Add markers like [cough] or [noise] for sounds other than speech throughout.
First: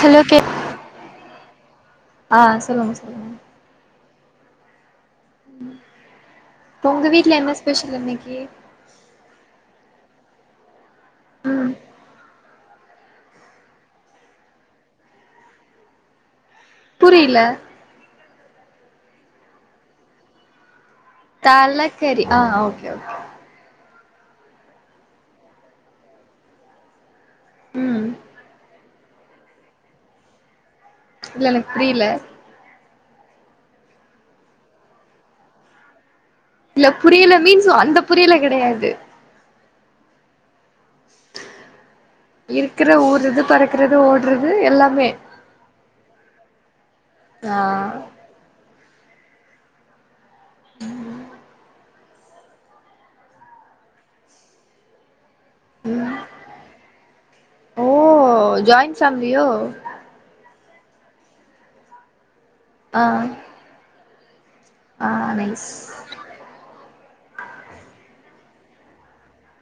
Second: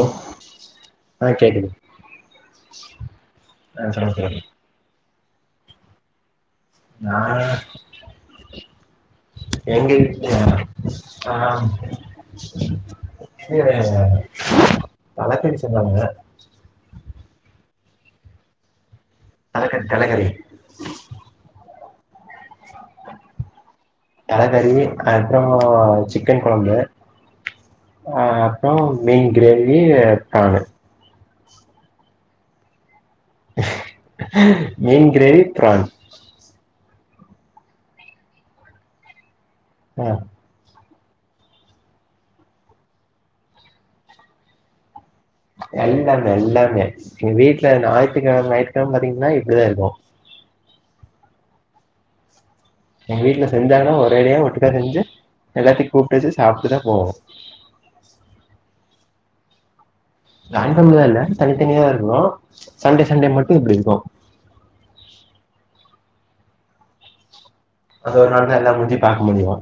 hello கேக் ஆ கேக்குது ஆ சொல்லுங்க சொல்லுங்க ஆ சொல்லுங்க சொல்லுங்க ம் உங்க நா வீட்ல என்ன ஸ்பெஷல் இன்னிக்கு [unintelligible] கீ ரைஸ் தாங்க தலக்கறி சொன்னாங்க புரியில தலக்கறி தலக்கறி தலக்கறி ஆ ஓகே ஓகே தலக்கறி அதுக்கப்றோ சிக்கன் கொழம்பு ம் அ அப்றோ மீன் க்ரேவி, ப்ரானு இல்ல எனக் புரியில மீன் க்ரேவி, ப்ரான் இல்ல புரில மீன்ஸ் அந்த புரில கிடையாது அ இருக்ற ஊற்றது பறக்கறது ஓட்றது எல்லாமே எல்லாமே எல்லாமே ஏ ஆ வீட்டுல ஞாயித்துகிழம கிழம பாத்தீங்கன்னா இப்டிதா இருக்கு எங்க வீட்ல செஞ்சாங்கன்னா ஒரேடியா ஒட்டுக்கா செஞ்சு எல்லாத்தை ம் கூப்டுவச்சு சாப்டுதா போவோ பேம்லியோ ஜாயிண்பேம்லில்ல தனித்தனிய இருக்குறோ ஆ சண்டே சண்டே மட்டு இப்டி இருக்கோ ஆ நைஸ் அது ஒரு நாள் தா எல்லா மூஞ்சியு பாக்க முடியு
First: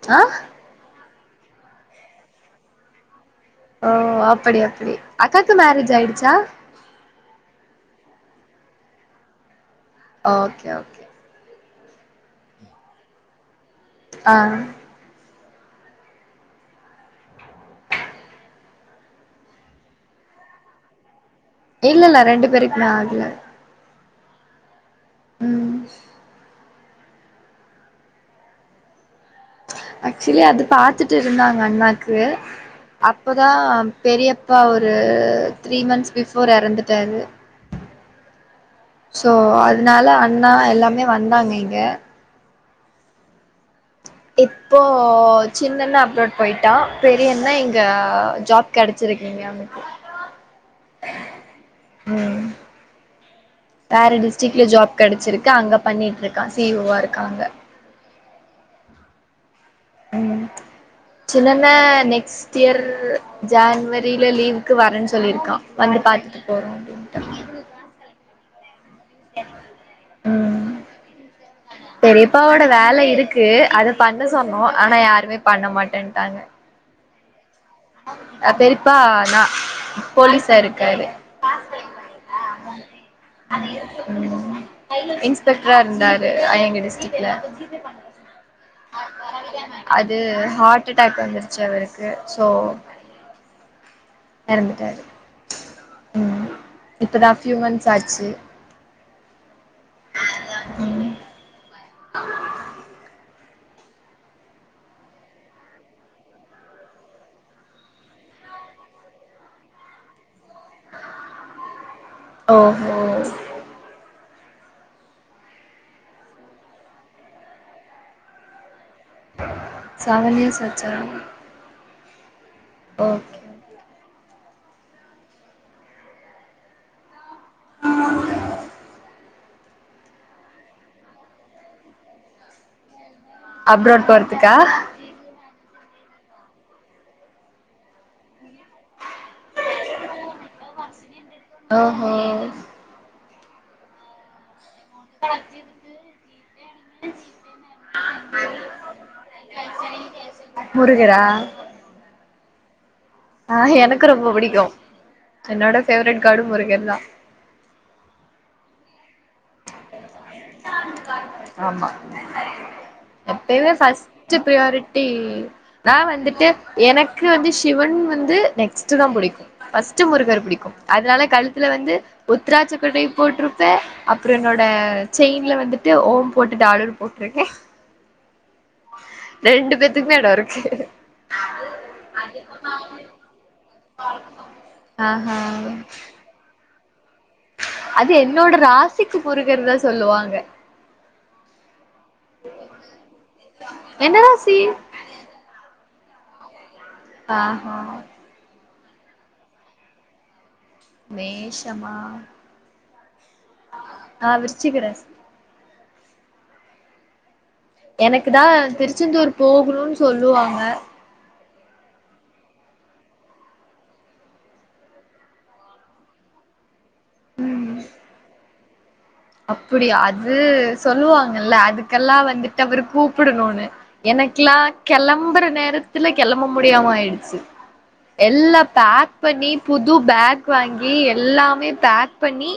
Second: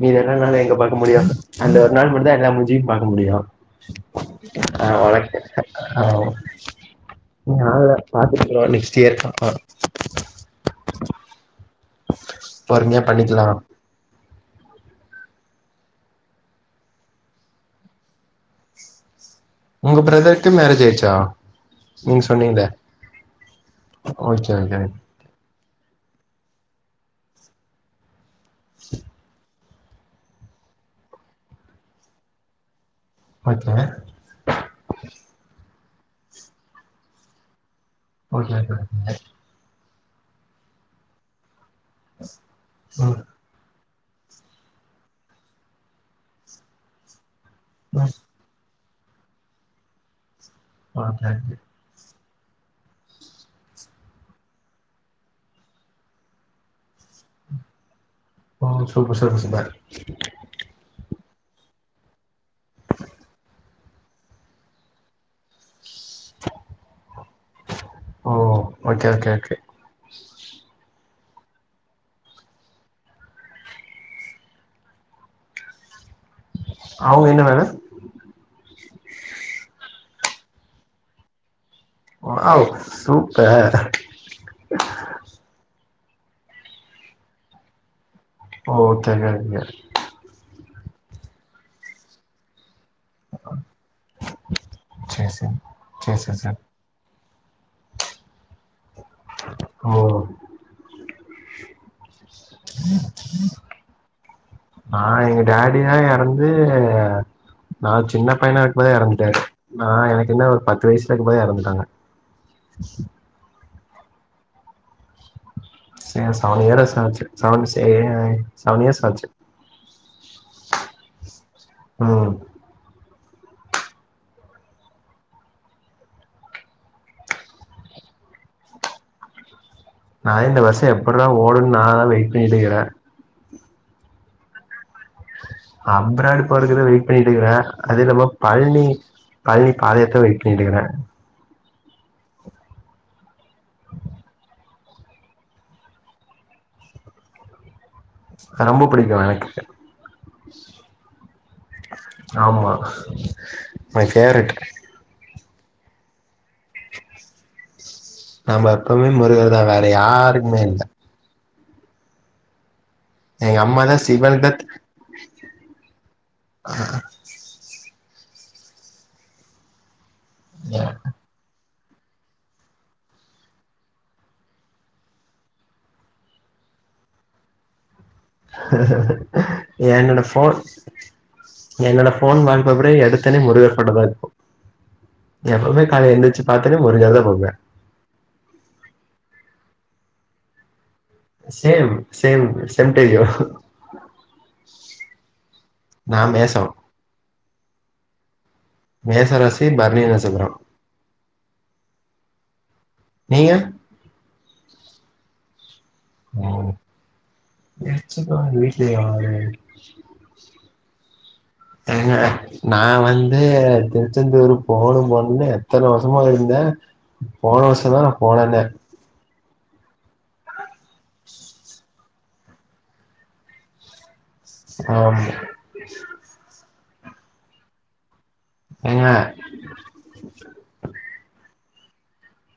மீதி ஆ எல்லநாலு எங்க பாக்க முடியு அந்த ஒரு நாள் மட்டுதா எல்லா மூஞ்சியு பாக்க முடியு ஓ அப்படி ஆ அப்படி உனக்கு அக்காக்கு மேரேஜ் ஆயிடுச்சா ஆகல பாத்துருக்கிறோ நெக்ஸ்டு இயர்கு அப்பறோ ஓகே ஓகே பொறுமயா பண்ணிக்கலா ஆ உங்க ப்ரதர்க்கு மேரேஜ் ஆயிடுச்சா இல்லல்ல நீங்க ரெண்டு சொன்னீங்களே பேருக்குமே ஆக்ல ஓகே ஓகே ம் ஆக்சுலி அது பாத்துட்டு இருந்தாங்க அண்ணாக்கு அப்பதா ஓகே பெரியப்பா ஒரு த்ரீ மந்த்ஸ் பிபோர் எறந்துட்டாரு [unintelligible] அதுனால அண்ணா எல்லாமே வந்தாங்க இங்க ம் இப்போ சின்னன்னே அப்ராடு போயிட்டா பெரியண்ணே இங்க ம் ஜாப் கெடச்சிருக்கு இங்க அவனுக்கு ஆ தேங்க்யு ம் வேற டிஸ்ட்ரிக்ல ஜாப் கெடச்சிருக்கு அங்க பண்ணிட்ருக்கா சி யு வா இருக்காங்க ஓ சூப்பர் சூப்பர் சூப்பர் ம் சின்னன்னே நெக்ஸ்ட்டியர் ஜன்வரி ரீல லீவுக்கு வர்றன்னு சொல்லிருக்கா வந்து பாத்துட்டு போறோ அப்டின்ட்டு ஓ ஓகே ஓகே ஓகே ம் பெரியப்பாவோட வேல இருக்கு அத பண்ண சொன்னோ ஆனா யாருமே பண்ண மாட்டேன்டாங்க அவ்ங்க என்ன வேல பெரிப்பா நா போலீஸாயிருக்காரு வாவ் சூப்பர் இன்ஸ்பெக்ட்ரா இருந்தா ரு எங்க டிஸ்டிக்ல ஓ தெரியாதுங்க ஆட்டடாக் வந்துருச்சு அவருக்கு சோ எறந்துட்டாரு சேர் சேர் சேர் சேர் ம் சேர் இப்பதா பியூமன்ஸ் ஆச்சு ஓ ம் நா எங்க டாடிலா எறந்து நா சின்ன பையனா இருக்கு போதே எறந்துட்டாரு நா எனக்கு என்ன ஒரு பத்து வயசுல இருக்குபோதே எறந்துட்டாங்க ஓ கோ செ சவன் இயர்ஸ் ஆச்சி சவன் செ சவன் இயர்ஸ் ஆச்சு செவன் இயர்ஸ் ஆச்சா ம் ஓகே ஓகே நானே இந்த வர்ஷம் எப்பிடிற ஓடுன்னு நானா வெயிட் பண்ணிட்டிக்குறே அப்ராட் போற்துக்கா அப்ராட் போறதுக்குதா வெயிட் பண்ணிட்டு இருக்குறே அது நம்ம பழ்னி பழ்னி பாதையாத்ர வெயிட் பண்ணிட்டிருக்கிறே ஓஹோ [unintelligible] அஜிதுக்கு [unintelligible] ரொம்ப புடிக்கு எனக்கு முருகரா ஆமா ஆ மை எனக்கு ரொம்ப ஃபேவரட் புடிக்கு என்னோட பேவரட் காடு முருகர்தா நம்ம எப்பமே முருகர் தா வேற யாருக்குமே இல்ல ஆமா எங்க எப்பமே அம்மாதா ஃப்ஸ்ட் சிவனுக்கு பிரயாரிட்டி தா வந்துட் டு எனக்கு வந்து சிவன் வந்து நெக்ஸ்ட் தா புடிக்கும் ஃப்ஸ் த்து முருகர புடிக்கு தா அதனால கல்து இதுல வந்து உத்தராட்சக் கொட்டையப் போட்டிருப்பே அப்புறோ என்னோட செயின்ல வந்துட்டு ஓம் போட்டுட்டு டாலர் போட்டுருக்கே என்னோட எடோ ஃபோன் இருக்கு என்னோட ஃபோன் வால்பேப்பரே எடுத்தனே முருகர் ஃபோட்டோதா இருக்கு ஆஹா எப்பவுமே கால எந்தந்துச்சு பாத்தான முருகர்த அது என்னோட ராசிக்கு முருகறதா சொல்லுவாங்க same same same to you என்ன ராசி நா மேஷோ ஆஹா மேச ராசி பரணி நட்சத்திரோ மேஷமா நீங்க ஆ விருச்சிக ராசி ஓ எனக்கு தா திருச்செந்தூர் போகணுனு சொல்லுவாங்க ஏங்க நா வந்து திருச்செந்தூரு போணு போணுன்னு எத்தன வருஷமா இருந்தே போன வருஷ தா நா போனனே அப்டியா அது சொல்லுவாங்கல்ல அதுக்கெல்லா வந்துட்டு அவரு கூப்பிடணுனு எனக்கெல்லா ஆமா கெளம்புற நேரத்துல கெளம்ப முடியாம ஆயிடுச்சு எல்லா ஏங்க பேக் பண்ணி புது பேக் வாங்கி எல்லாமே பேக் பண்ணி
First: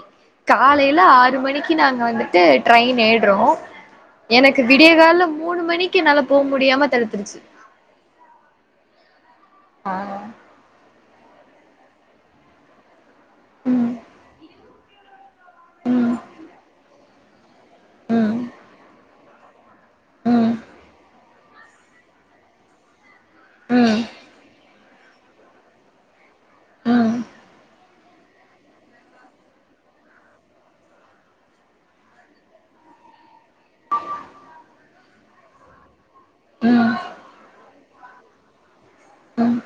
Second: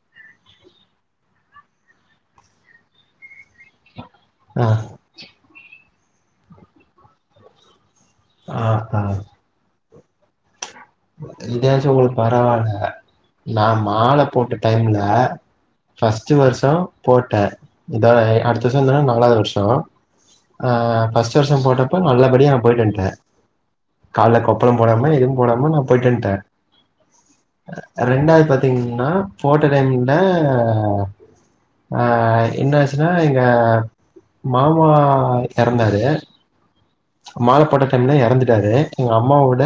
காலையில ஆறு மணிக்கு நாங்க வந்துட்டு ட்ரெயின் ஏடுறோ எனக்கு ஆ விடிய காலல மூணு மணிக்கு என்னால போ முடியாம தடுத்துருச்சு ஆ அ ஆ இதாச்சு உங்களுக்கு பரவாயில்ல நா ம் மால போட்டு டைம்ல ம் ஃப்ஸ்ட் வருஷோ போட்ட இதோய ம் அடுத்த வருஷோ வந்ததுனா நாலாவது வருஷோ ம் ஆ ஃப்ஸ்ட் வருஷோ போட்டப் ப நல்லபடியா நா போயட்டு வன்ட்டே ம் கால்ல கொப்பளம் போடாம எதுவு போடாம நா போய்ட்டு வன்ட்ட ம் ரெண்டாவது பாத்தீங்கன்னா போட்ட டைமிங்ல அ என்ன ஆச்சுன்னா எங்க மாமா எறந்தாரு ம் மாலை போட்ட டைம்லா எறந்துட்டாரு எங்க ம் அம்மாவோட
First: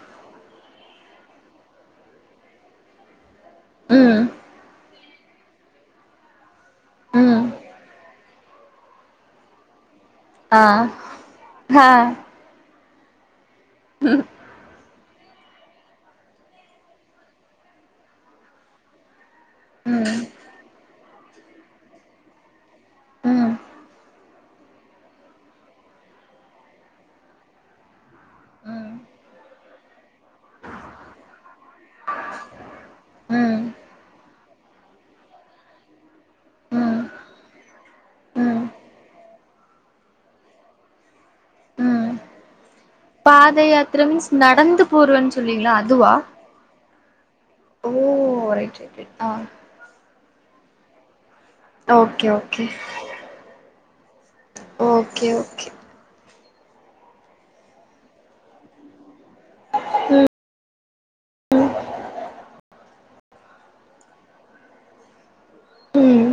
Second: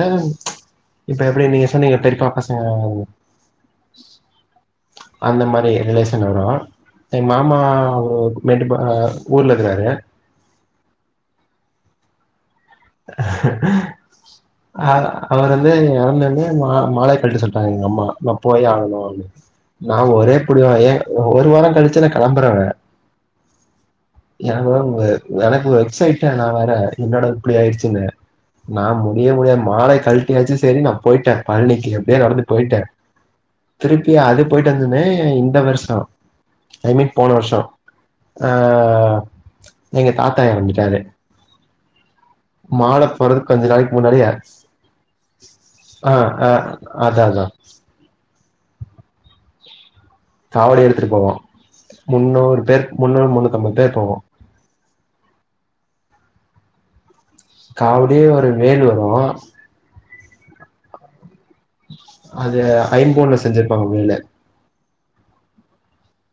இப்ப எப்டி நீங்க சொன்னீங்க பெரிப்பா பசங்க ம் அந்த மாரி ரிலேஷன் வரு எ ம் மாமா மெட்டு ஊர்ல இருக்குறாங்க ஆ ஆ ஆ அவரு வந்து எறந்தொன்னே மா மாலை கழட்ட சொல்லிட்டாங்க எங்க அம்மா நா போயே ஆகணு அவ நா ம் ஒரே ம் புடி ஏ ஒரு வார கழிச்சல்ல கெளம்புற ம் என எனக்கு எக்சைட்டா நா வேற என்னட இப்பிடி ஆயிடுச்சுன்ன நா ம் முடிய முடியா மாலய கழட்டி வச்சு சரி நா போயிட்டே பழனிக்கு எப்படியே நடந்து போயிட்டே திருப்பிய அது போயிட்டு வந்தோனே இந்த வருஷ ம் அந்த ம் மீட் போன வருஷ அ எங்க தாத்தா எறந்துட்டாரு ம் மால போறது கொஞ்ச பாத நாளைக்கு யாத்திர முன்னாடிய மீன்ஸ் ஆக்ஸ் நடந்து போறேன்னு சொல்லுவீங்களா அதுவா ஆ அ அதா அதா ஓ ரை ஆ காவடி எடுத்துட்டு போவோ ஓகே முன்னூறு ஓகே பேர் முன்னூறு முன்னூத்தம்பது பேர் போவோ ஓகே ஓகே காவுடியே ஒரு வேண்டுதலு ம் அது ஐம்பொன்ல செஞ்சிருப்பாங்க மேல ம்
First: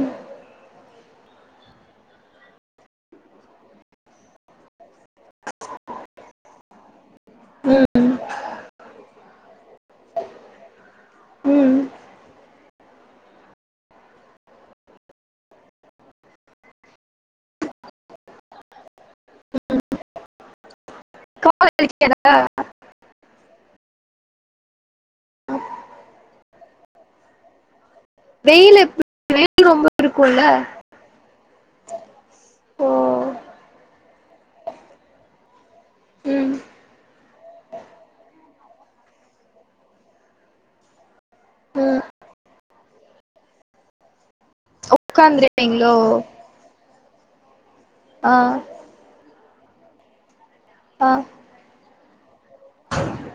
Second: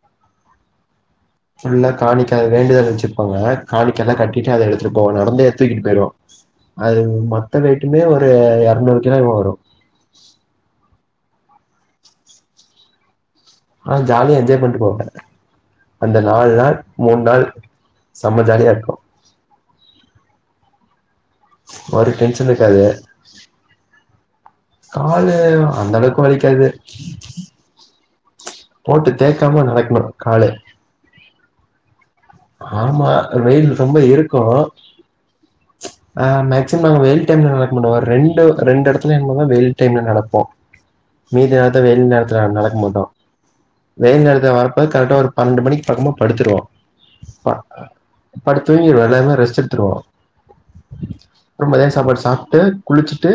புல்லா காணிக்காயை வேண்டுதல் வச்சிருப்பாங்க காணிக்க எல்லா கட்டிட்டு அத எடுத்துட்டு போவோ நடந்து ஏத்து தூக்கிட்டு போய்ருவோ அது மொத்த வெயட்டுமே ஒரு இரநூறு கிலோ வரு ம் ஆ ஜாலியா என்ஜாய் பண்ணிட்டு போவே அந்த நாலு நாள் மூணு நாள் செம்ம ஜாலியா இருக்கு ஒரு டென்ஷன் இருக்காது காலு அந்தளவுக்கு வலிக்காது வெயில் எப்டி போட்டு தேக்காம வெயில் ரொம்ப நடக்கணு இருக்குல்ல கால ஓ ஆமா வெயில் ரொம்ப இருக்கு ஆ ம் மேக்சிம நாங்க வெயில் டைம்ல நடக்கணுமோ ரெண்டு ரெண்டு எடத்துல என்னமா வெயில் டைம்ல நடப்போ மீதி நேரத்துல ம் வெயி நேரத்தில நடக்க மாட்டோ வெயில் நேரத்துல நடப்போ கரெக்டா ஒரு பன்னெண்டு மணிக்கு உக்காந்துருவீங்களோ பக்கமா படுத்துருவோ அ ஆ படுத்தூங்கிருவோ எல்லாருமே ரெஸ்ட் எடுத்துருவோ ஆ ரொம்ப மதியா சாப்பாடு சாப் ட்டு குளிச்சுட்டு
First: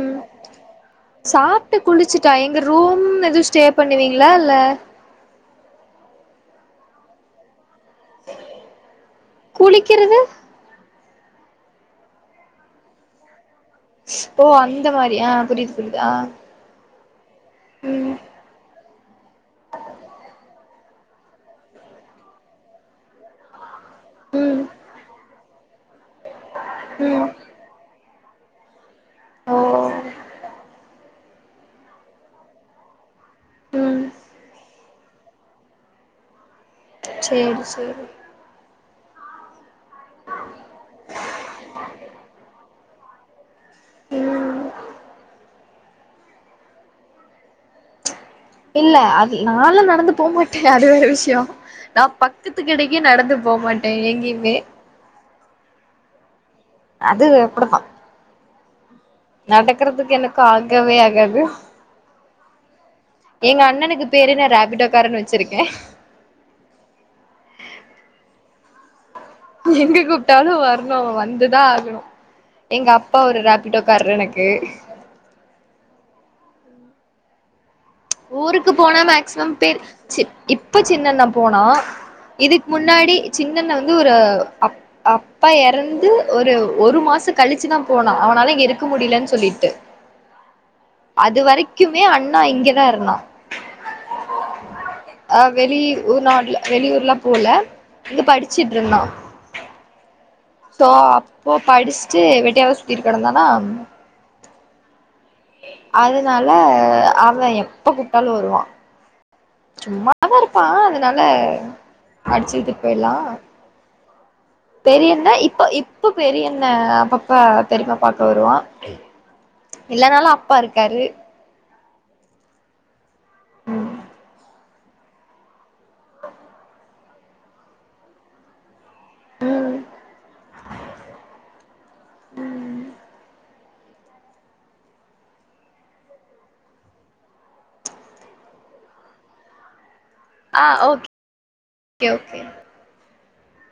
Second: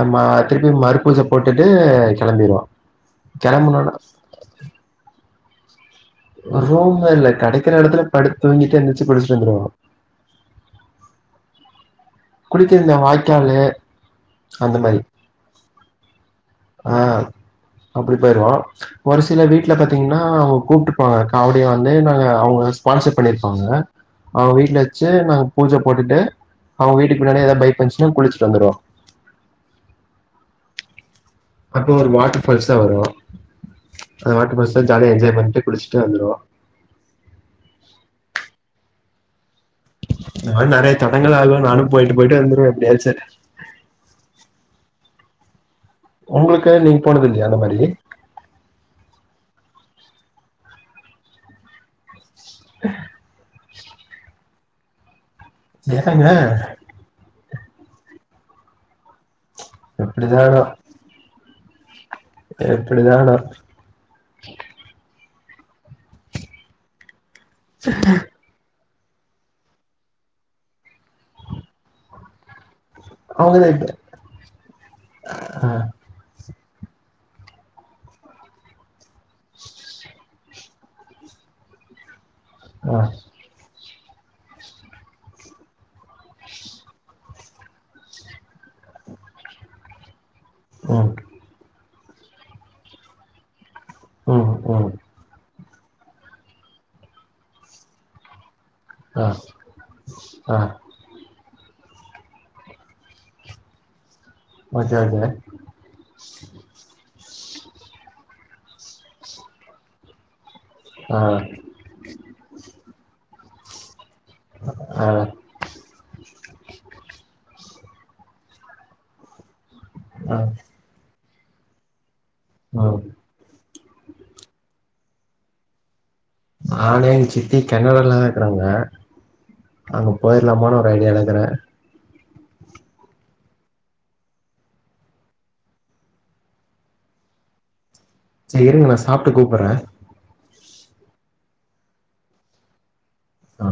ம் திருப்பி மறுப்பூச போட்டுட்டு சாப்ட்டு குளிச்சுட்டா எங்க கெளம்பிருவோ ரூம் கெளம்பனுன்னே ஆ ரூம் போட்ல கெடைக்கிற எடத்துல படுத்தூங்கிட்டு எந்திரச்சு குளிச்சிட்டு வந்துருவோ குளிக்கிறது குளிக்க இந்த வாய்க்காலு ஓ அந்த மாரி ஆ புரியுது புரியுதா ஆ ஆ அப்டி ம் போயிருவோ ஒரு சில வீட்டுல பாத்தீங்கன்னா அவங்க கூப்ட்ருப்பாங்க காவடிய வந்து நாங்க அவங்க ஸ்பான்சர் பண்ணிருப்பாங்க அவங்க ம் வீட்டுல வச்சே நாங்க பூச போட்டுட்டு அவங்க வீட்டுக்கு ம் பின்னாடி ஏதா பைப் இருந்துச்சுன்னா குச்சுட்டு வந்துருவோ ஓ அப்போ ஒரு வாட்டர் பஃபால்ஸ் தா வரு ம் அத வாட்டு பஸ ஜாலியா என்ஜாய் பண்ணிட்டு குளிச்சுட்டு வந்துருவோ சேரி சேரி ந நெறைய தடங்கள் ஆகு நானு போயிட்டு போயிட்டு வந்துடுவே எப்படியாச்சு ம் உங்களுக்கு நீங்க போனதுல்லையா அந்த மாரி இல்ல அத நானு நடந்து போமாட்டே அது வேற விஷய நா ப சத்துக்கிட்டக்கே நடந்து போ மாட்டே எங்கேங்கே என்னங்க அது எப்டுதா நடக்கறதுக்கு எனக்கு எப்டிதானோ ஆகவே ஆகாது எப்டிதானோ எங்க அண்ணனுக்கு பேரு நா ராபிடோக்காரன்னு வச் வச்சிருக்கே [inaudible] எங்க கூப்ட்டாலு வரணு வந்துதா ஆகணு எங்க அப்பா ஒரு அவுங்கதா ராப்பிட்டோ இப்ப கார்ரு எனக்கு ஊருக்கு போனா மேக்சிமம் பேர் இப்ப சின்னனா போன இதுக்கு ஆ முன்னாடி சின்னன் வந்து ஒரு அப் அப்பா எறந்து ஒரு ஒரு மாசம் கழிச்சுதா போனா அவனால இங்க இருக்க இருக் முடியலன்னு சொல்லிட்டு ம் அது வரைக்குமே அண்ணா இங்கதா இருந்தா ம் ம் அ வெளி உ நாட்ல வெளியூர்லா போல இங்க படிச்சுட்டு இருந்தா ஆ ஆ சோ அப்போ படிச்சுட்டு வெட்டியாவ சுத்திக்கிட்டு கடந்தானா ஓகே ஓகே அதுனால அவே எப்ப கூப்ட்டாலு வருவா சும்மாதா இருப்பா அதுனால ஆ அடிச்சுக்கிட்டு போயிட்லா ஆ பெரியன்ன இப்ப இப் இப்போ பெரியென்ன அப்பப்ப பெரிப்பா பாக்க வருவா இல்லனாலு ஆ அப்பா இருக்காரு ஆ நானே எங்க சித்தி கேனடாலதா இருக்கிறாங்க ம் அங்க போயிரலாமனு ஒரு ஐடியாலக்குறே ம் சேரி இருங்க நா சாப்ட்டு கூப்றே ஆ ஓக் கே ஓகே ஆ